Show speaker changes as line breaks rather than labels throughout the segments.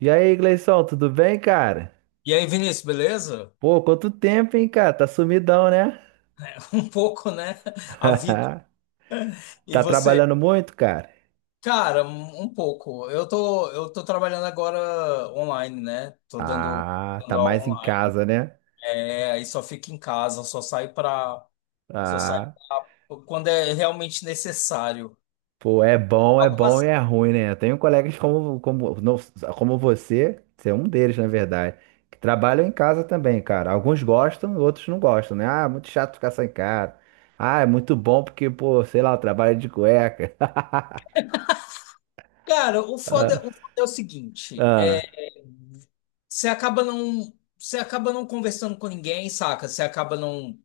E aí, Gleison, tudo bem, cara?
E aí, Vinícius, beleza?
Pô, quanto tempo, hein, cara? Tá sumidão, né?
Um pouco, né? A vida. E
Tá
você?
trabalhando muito, cara?
Cara, um pouco. Eu tô trabalhando agora online, né? Tô dando,
Ah, tá
dando aula
mais em
online.
casa, né?
É, aí só fico em casa, só saio pra, só saio
Ah,
pra, quando é realmente necessário.
pô, é bom e
Algumas.
é ruim, né? Eu tenho colegas como, não, como você é um deles, na verdade, que trabalham em casa também, cara. Alguns gostam, outros não gostam, né? Ah, muito chato ficar sem cara. Ah, é muito bom porque, pô, sei lá, eu trabalho de cueca.
Cara, o foda,
Ah,
o foda é o seguinte, é,
ah,
você acaba não conversando com ninguém, saca? Você acaba não,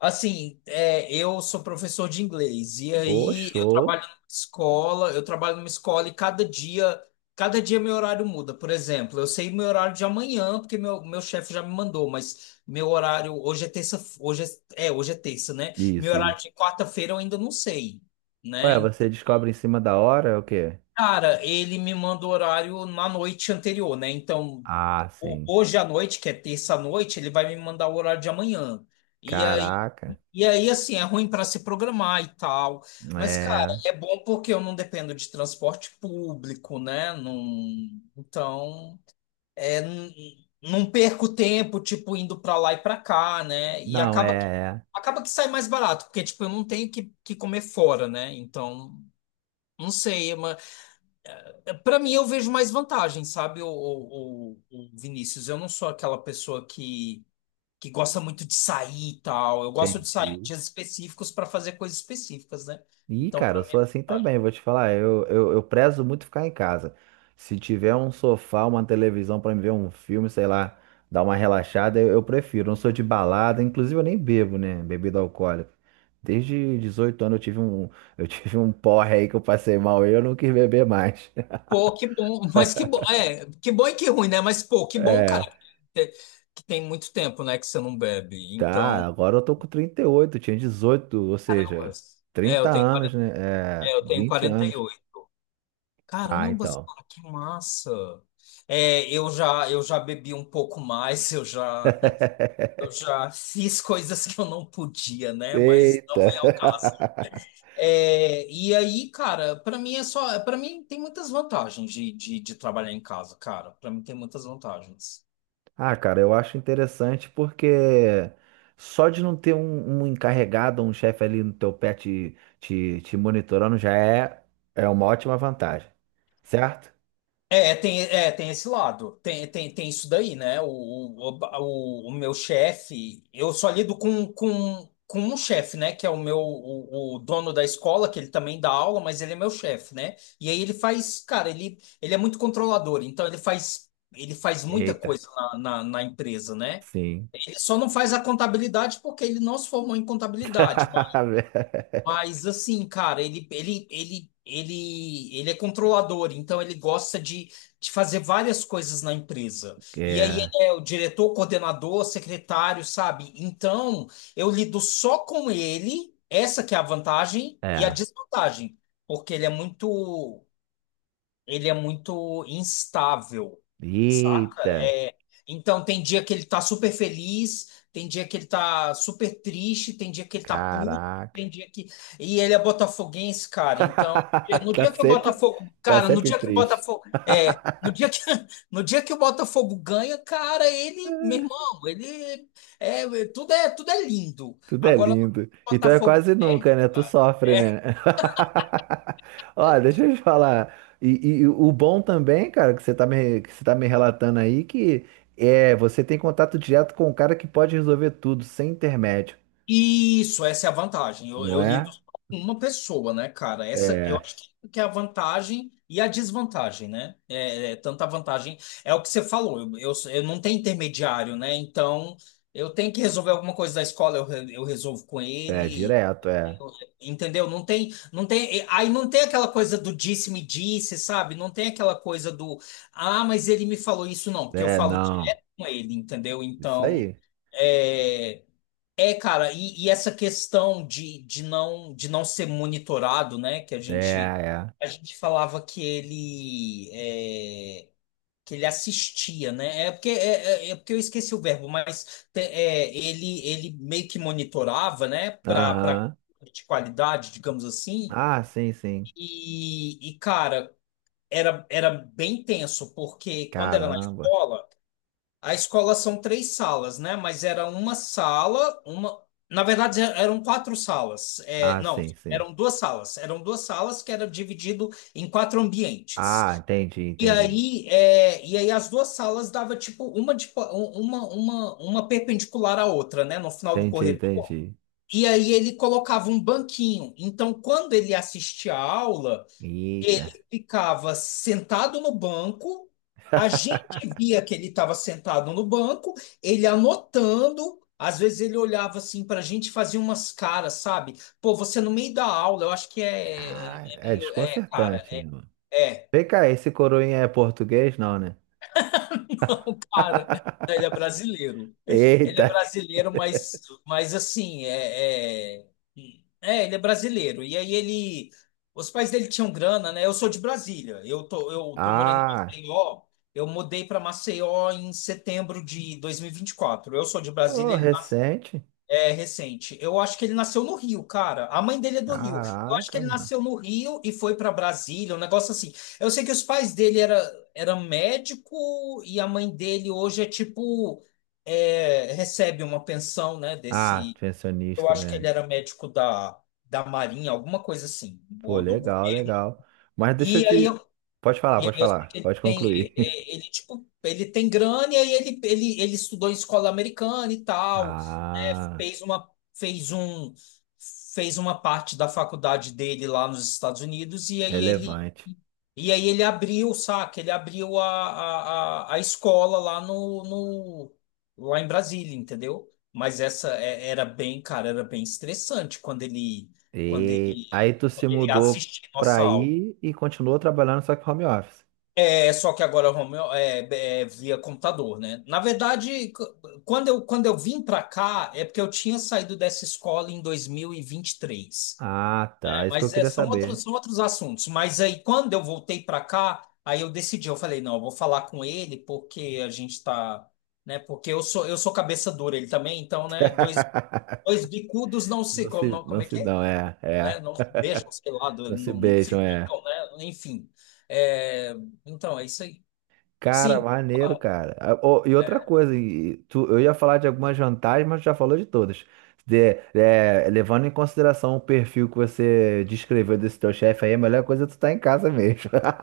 assim, é, eu sou professor de inglês e
pô,
aí eu
show.
trabalho numa escola, e cada dia, meu horário muda. Por exemplo, eu sei meu horário de amanhã porque meu chefe já me mandou, mas meu horário hoje é terça, hoje é terça, né? Meu
Isso,
horário
isso.
de quarta-feira eu ainda não sei.
Ué,
Né?
você descobre em cima da hora é o quê?
Cara, ele me manda o horário na noite anterior, né? Então,
Ah, sim.
hoje à noite, que é terça à noite, ele vai me mandar o horário de amanhã. E aí,
Caraca.
assim, é ruim para se programar e tal. Mas, cara,
É.
é bom porque eu não dependo de transporte público, né? Então, é, não perco tempo, tipo, indo para lá e para cá, né? E
Não, é, é.
acaba que sai mais barato, porque, tipo, eu não tenho que comer fora, né? Então, não sei, para mim, eu vejo mais vantagem, sabe, o Vinícius. Eu não sou aquela pessoa que gosta muito de sair e tal. Eu gosto de sair em
Entendi.
dias específicos para fazer coisas específicas, né?
Ih,
Então,
cara,
para
eu
mim, é
sou assim
vantagem.
também, vou te falar. Eu prezo muito ficar em casa. Se tiver um sofá, uma televisão pra me ver um filme, sei lá, dar uma relaxada, eu prefiro. Não sou de balada, inclusive eu nem bebo, né? Bebida alcoólica. Desde 18 anos eu tive um, eu tive um porre aí que eu passei mal e eu não quis beber mais.
Pô, que bom, mas que bom, é, que bom e que ruim, né? Mas, pô, que bom, cara,
É.
que, que tem muito tempo, né, que você não bebe. Então,
Tá, agora eu tô com 38, tinha 18 ou
caramba,
seja,
é,
30
eu tenho
anos,
40,
né?
é,
É,
eu tenho
20
quarenta e
anos.
oito
Ah,
Caramba,
então.
cara, que massa. É, eu já bebi um pouco mais, eu já. Eu já fiz coisas que eu não podia, né? Mas
Eita!
não é o caso. É, e aí, cara, pra mim é só, para mim tem muitas vantagens de trabalhar em casa, cara. Pra mim tem muitas vantagens.
Ah, cara, eu acho interessante porque só de não ter um encarregado, um chefe ali no teu pé te monitorando já é uma ótima vantagem, certo?
É, é, tem esse lado, tem isso daí, né? O meu chefe, eu só lido com um chefe, né? Que é o meu, o dono da escola, que ele também dá aula, mas ele é meu chefe, né? E aí ele faz, cara, ele é muito controlador, então ele faz muita
Eita,
coisa na empresa, né?
sim.
Ele só não faz a contabilidade porque ele não se formou em contabilidade, mas assim, cara, ele é controlador, então ele gosta de fazer várias coisas na empresa. E aí
É,
ele é o diretor, coordenador, secretário, sabe? Então eu lido só com ele, essa que é a vantagem e a
é.
desvantagem, porque ele é muito instável, saca?
Eita,
É, então tem dia que ele tá super feliz, tem dia que ele tá super triste, tem dia que ele tá puto, tem
caraca.
dia que. E ele é botafoguense, cara. Então, é, no
Tá
dia que o
sempre,
Botafogo.
tá
Cara, no
sempre
dia que o
triste.
Botafogo. É. No dia que, no dia que o Botafogo ganha, cara, ele, meu irmão, ele é, tudo é lindo.
Tudo é
Agora,
lindo.
o
Então é
Botafogo
quase
perde,
nunca, né? Tu
cara.
sofre, né? Olha, deixa eu te falar. E o bom também, cara, que você tá me relatando aí, que é, você tem contato direto com o cara que pode resolver tudo, sem intermédio,
Isso, essa é a vantagem. Eu,
não
eu lido
é?
só com uma pessoa, né, cara? Essa eu
É,
acho que é a vantagem e a desvantagem, né? É, é, tanta vantagem. É o que você falou, eu não tenho intermediário, né? Então eu tenho que resolver alguma coisa da escola, eu resolvo com
é
ele.
direto, é.
eu- Entendeu? Aí não tem aquela coisa do disse-me disse, sabe? Não tem aquela coisa do, ah, mas ele me falou isso, não, porque eu
É,
falo
não.
direto com ele, entendeu?
Isso
Então.
aí.
É, é, cara, e essa questão de não ser monitorado, né? Que a gente
É, é.
a gente falava que ele é, que ele assistia, né? É porque é, é porque eu esqueci o verbo, mas é, ele meio que monitorava, né? Para
Aham.
de qualidade, digamos assim.
Ah, sim, sim.
E cara, era bem tenso porque quando era na
Caramba.
escola a escola são três salas, né? Mas era uma sala, uma. Na verdade, eram quatro salas. É,
Ah,
não,
sim, sim.
eram duas salas. Eram duas salas que eram dividido em quatro
Ah,
ambientes.
entendi,
E
entendi.
aí, é, e aí as duas salas dava tipo uma, uma perpendicular à outra, né? No final do
Entendi,
corredor.
entendi.
E aí ele colocava um banquinho. Então, quando ele assistia a aula
Eita.
ele ficava sentado no banco, a gente via que ele estava sentado no banco, ele anotando, às vezes ele olhava assim para a gente e fazia umas caras, sabe? Pô, você no meio da aula, eu acho que é, é
Caralho, é
meio. É, cara,
desconcertante, né,
é.
mano?
É.
Vem cá, esse coroinha é português, não, né?
Não, cara. Ele é brasileiro. Ele é
Eita.
brasileiro, mas, assim, é, é... É, ele é brasileiro. E aí ele... Os pais dele tinham grana, né? Eu sou de Brasília. Eu tô morando em
Ah,
Maceió. Eu mudei para Maceió em setembro de dois mil e vinte e quatro. Eu sou de Brasília,
ô,
ele
recente.
é recente. Eu acho que ele nasceu no Rio, cara. A mãe dele é do Rio. Eu acho que
Caraca,
ele
mano.
nasceu no Rio e foi para Brasília, um negócio assim. Eu sei que os pais dele era, médico e a mãe dele hoje é tipo é, recebe uma pensão, né?
Ah,
Desse. Eu
pensionista,
acho que
né?
ele era médico da Marinha, alguma coisa assim,
Pô,
ou do
legal,
governo.
legal. Mas deixa eu
E aí
te.
eu,
Pode falar,
e aí
pode
eu sei que
falar.
ele
Pode
tem
concluir.
ele, tipo ele tem grana e aí ele, ele estudou em escola americana e tal.
Ah,
fez uma fez um Fez uma parte da faculdade dele lá nos Estados Unidos
relevante.
e aí ele abriu, saca? Ele abriu a escola lá no, no lá em Brasília, entendeu? Mas essa era bem, cara, era bem estressante quando ele quando
E
ele
aí tu se
quando ele
mudou
assistia
pra
nossa aula.
aí e continuou trabalhando só que home office.
É só que agora Romeu é, via computador, né? Na verdade, c- quando eu vim para cá, é porque eu tinha saído dessa escola em 2023.
Ah, tá. É
É,
isso que eu
mas é,
queria saber.
são outros assuntos. Mas aí, quando eu voltei para cá, aí eu decidi, eu falei, não, eu vou falar com ele porque a gente tá, né? Porque eu sou cabeça dura, ele também, então, né? Dois, dois bicudos não se, como, não,
Não
como é
se
que é?
dão, é,
Né?
é.
Não se beijam, sei lá,
Não se
não, não se
beijam, é.
picam, né? Enfim. É, então, é isso aí.
Cara,
Sim,
maneiro,
ah,
cara. Ah, ô, e outra coisa, e tu, eu ia falar de algumas vantagens, mas tu já falou de todas. É, levando em consideração o perfil que você descreveu desse teu chefe aí, a melhor coisa é tu estar em casa mesmo.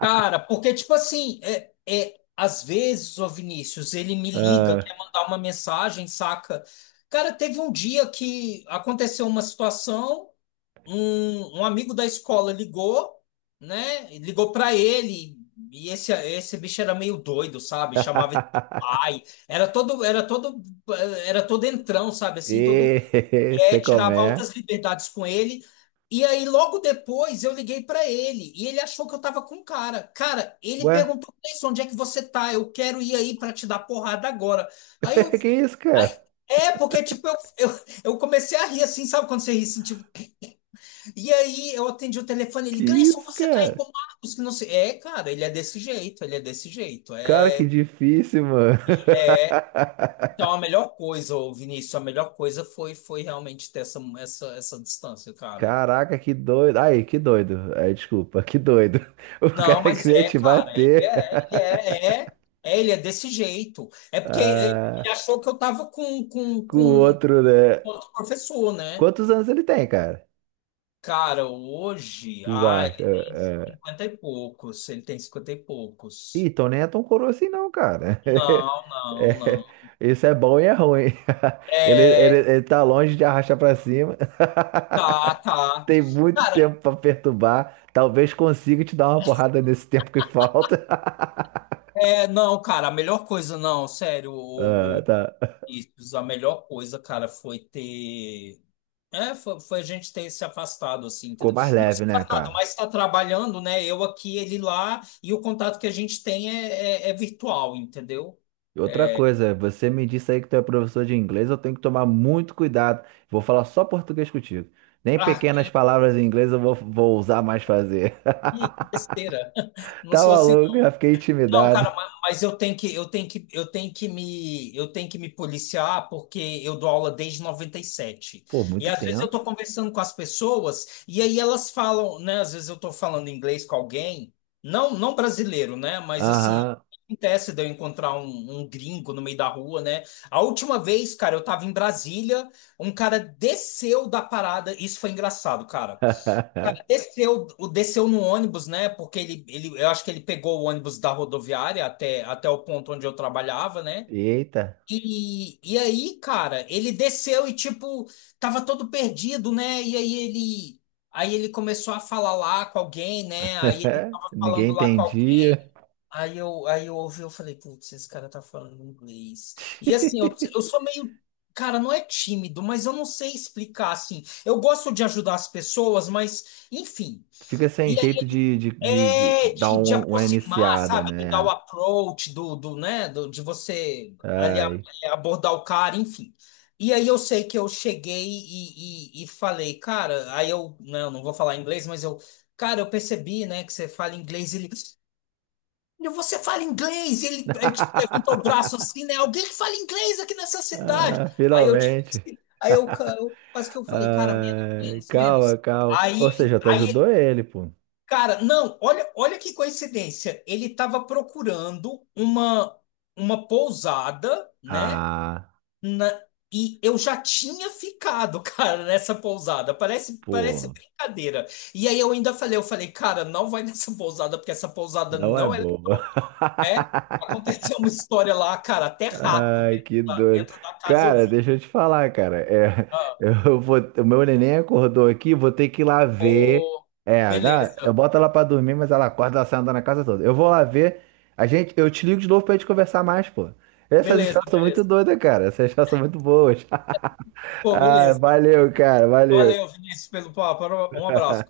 cara, porque, tipo assim, é, às vezes, o Vinícius, ele me liga,
Ah.
quer mandar uma mensagem, saca? Cara, teve um dia que aconteceu uma situação, um amigo da escola ligou, né? Ligou pra ele, e esse bicho era meio doido, sabe? Chamava ele de pai, era todo entrão, sabe? Assim, todo.
E
É,
sei como
tirava altas
é.
liberdades com ele. E aí, logo depois, eu liguei pra ele e ele achou que eu tava com o cara. Cara, ele
Ué?
perguntou: "Cleison, onde é que você tá? Eu quero ir aí pra te dar porrada agora." Aí eu.
Que isso, cara?
É, porque, tipo, eu comecei a rir assim, sabe quando você ri assim, tipo. E aí eu atendi o telefone,
Que
ele, Gleison,
isso,
você tá aí com
cara?
o Marcos, que não sei. É, cara, ele é desse jeito, ele é desse jeito.
Cara, que
É,
difícil, mano.
então a melhor coisa, ô, Vinícius, a melhor coisa foi realmente ter essa distância, cara.
Caraca, que doido. Aí, que doido. Ai, desculpa, que doido. O
Não,
cara
mas
queria
é,
te
cara, ele
bater.
é, ele é, é, é, ele é desse jeito. É porque ele
Ah,
achou que eu tava com, com,
com o
com
outro, né?
outro professor, né?
Quantos anos ele tem, cara?
Cara, hoje,
Tu
ah, ele
acha?
tem
Ah, ah.
50 e poucos, ele tem 50 e
Ih,
poucos.
então nem é tão coroa assim, não, cara.
Não, não, não.
É, isso é bom e é ruim. Ele, ele,
É,
ele tá longe de arrastar pra cima.
tá, tá.
Tem muito
Cara,
tempo pra perturbar. Talvez consiga te dar uma porrada nesse tempo que falta.
é, não, cara, a melhor coisa, não, sério,
Ah, tá.
isso, a melhor coisa, cara, foi ter. É, foi a gente ter se afastado, assim,
Ficou
entendeu?
mais
Não se
leve, né,
afastado,
cara?
mas está trabalhando, né? Eu aqui, ele lá, e o contato que a gente tem é, é virtual, entendeu?
E outra coisa, você me disse aí que tu é professor de inglês, eu tenho que tomar muito cuidado. Vou falar só português contigo. Nem
Ah,
pequenas palavras em inglês eu vou usar mais fazer.
que besteira. Não
Tá
sou assim.
maluco? Já fiquei
Não,
intimidado.
cara, mas eu tenho que, eu tenho que, eu tenho que me, eu tenho que me policiar porque eu dou aula desde 97. E
Pô,
sete. E
muito
às vezes eu
tempo.
tô conversando com as pessoas e aí elas falam, né, às vezes eu tô falando inglês com alguém, não, não brasileiro, né, mas assim,
Aham.
acontece de eu encontrar um gringo no meio da rua, né? A última vez, cara, eu tava em Brasília, um cara desceu da parada, isso foi engraçado, cara. Desceu no ônibus, né? Porque eu acho que ele pegou o ônibus da rodoviária até o ponto onde eu trabalhava, né?
Eita.
E aí, cara, ele desceu e, tipo, tava todo perdido, né? Aí ele começou a falar lá com alguém, né? Aí ele tava
Ninguém
falando lá com alguém.
entendia.
Aí eu ouvi, eu falei, putz, esse cara tá falando inglês. E assim, eu sou meio, cara, não é tímido, mas eu não sei explicar, assim. Eu gosto de ajudar as pessoas, mas, enfim.
Tu fica sem jeito de
É,
dar
de
uma
aproximar,
iniciada,
sabe? De dar o
né?
approach, do, né? Do, de você ali
Ai.
abordar o cara, enfim. E aí eu sei que eu cheguei e falei, cara, aí eu, né, eu não vou falar inglês, mas eu, cara, eu percebi, né, que você fala inglês, ele, "Meu, você fala inglês?" E ele tipo, levantou o braço assim, né, alguém que fala inglês aqui nessa cidade.
Ah,
Aí eu, tipo,
finalmente.
assim, aí eu, eu quase que eu falei, cara, menos,
Ai,
menos,
calma,
menos.
calma. Ou seja, tu
Aí
ajudou ele, pô.
Cara, não, olha, olha que coincidência. Ele estava procurando uma pousada, né?
Ah,
na- e eu já tinha ficado, cara, nessa pousada. Parece
pô,
brincadeira. E aí eu ainda falei, eu falei, cara, não vai nessa pousada porque essa pousada
não é
não é
boa.
legal, né? Aconteceu uma história lá, cara, até rato
Ai,
dentro
que doido.
dentro da casa eu
Cara,
vi.
deixa eu te falar, cara. É,
Ah,
eu vou, o meu neném acordou aqui, vou ter que ir lá ver.
pô,
É, eu
beleza,
boto ela pra dormir, mas ela acorda, ela sai andando na casa toda. Eu vou lá ver. Eu te ligo de novo pra gente conversar mais, pô. Essas
beleza,
histórias são muito
beleza.
doidas, cara. Essas histórias são muito boas.
Pô,
Ai,
beleza.
valeu, cara.
Valeu,
Valeu.
Vinícius, pelo papo. Um abraço.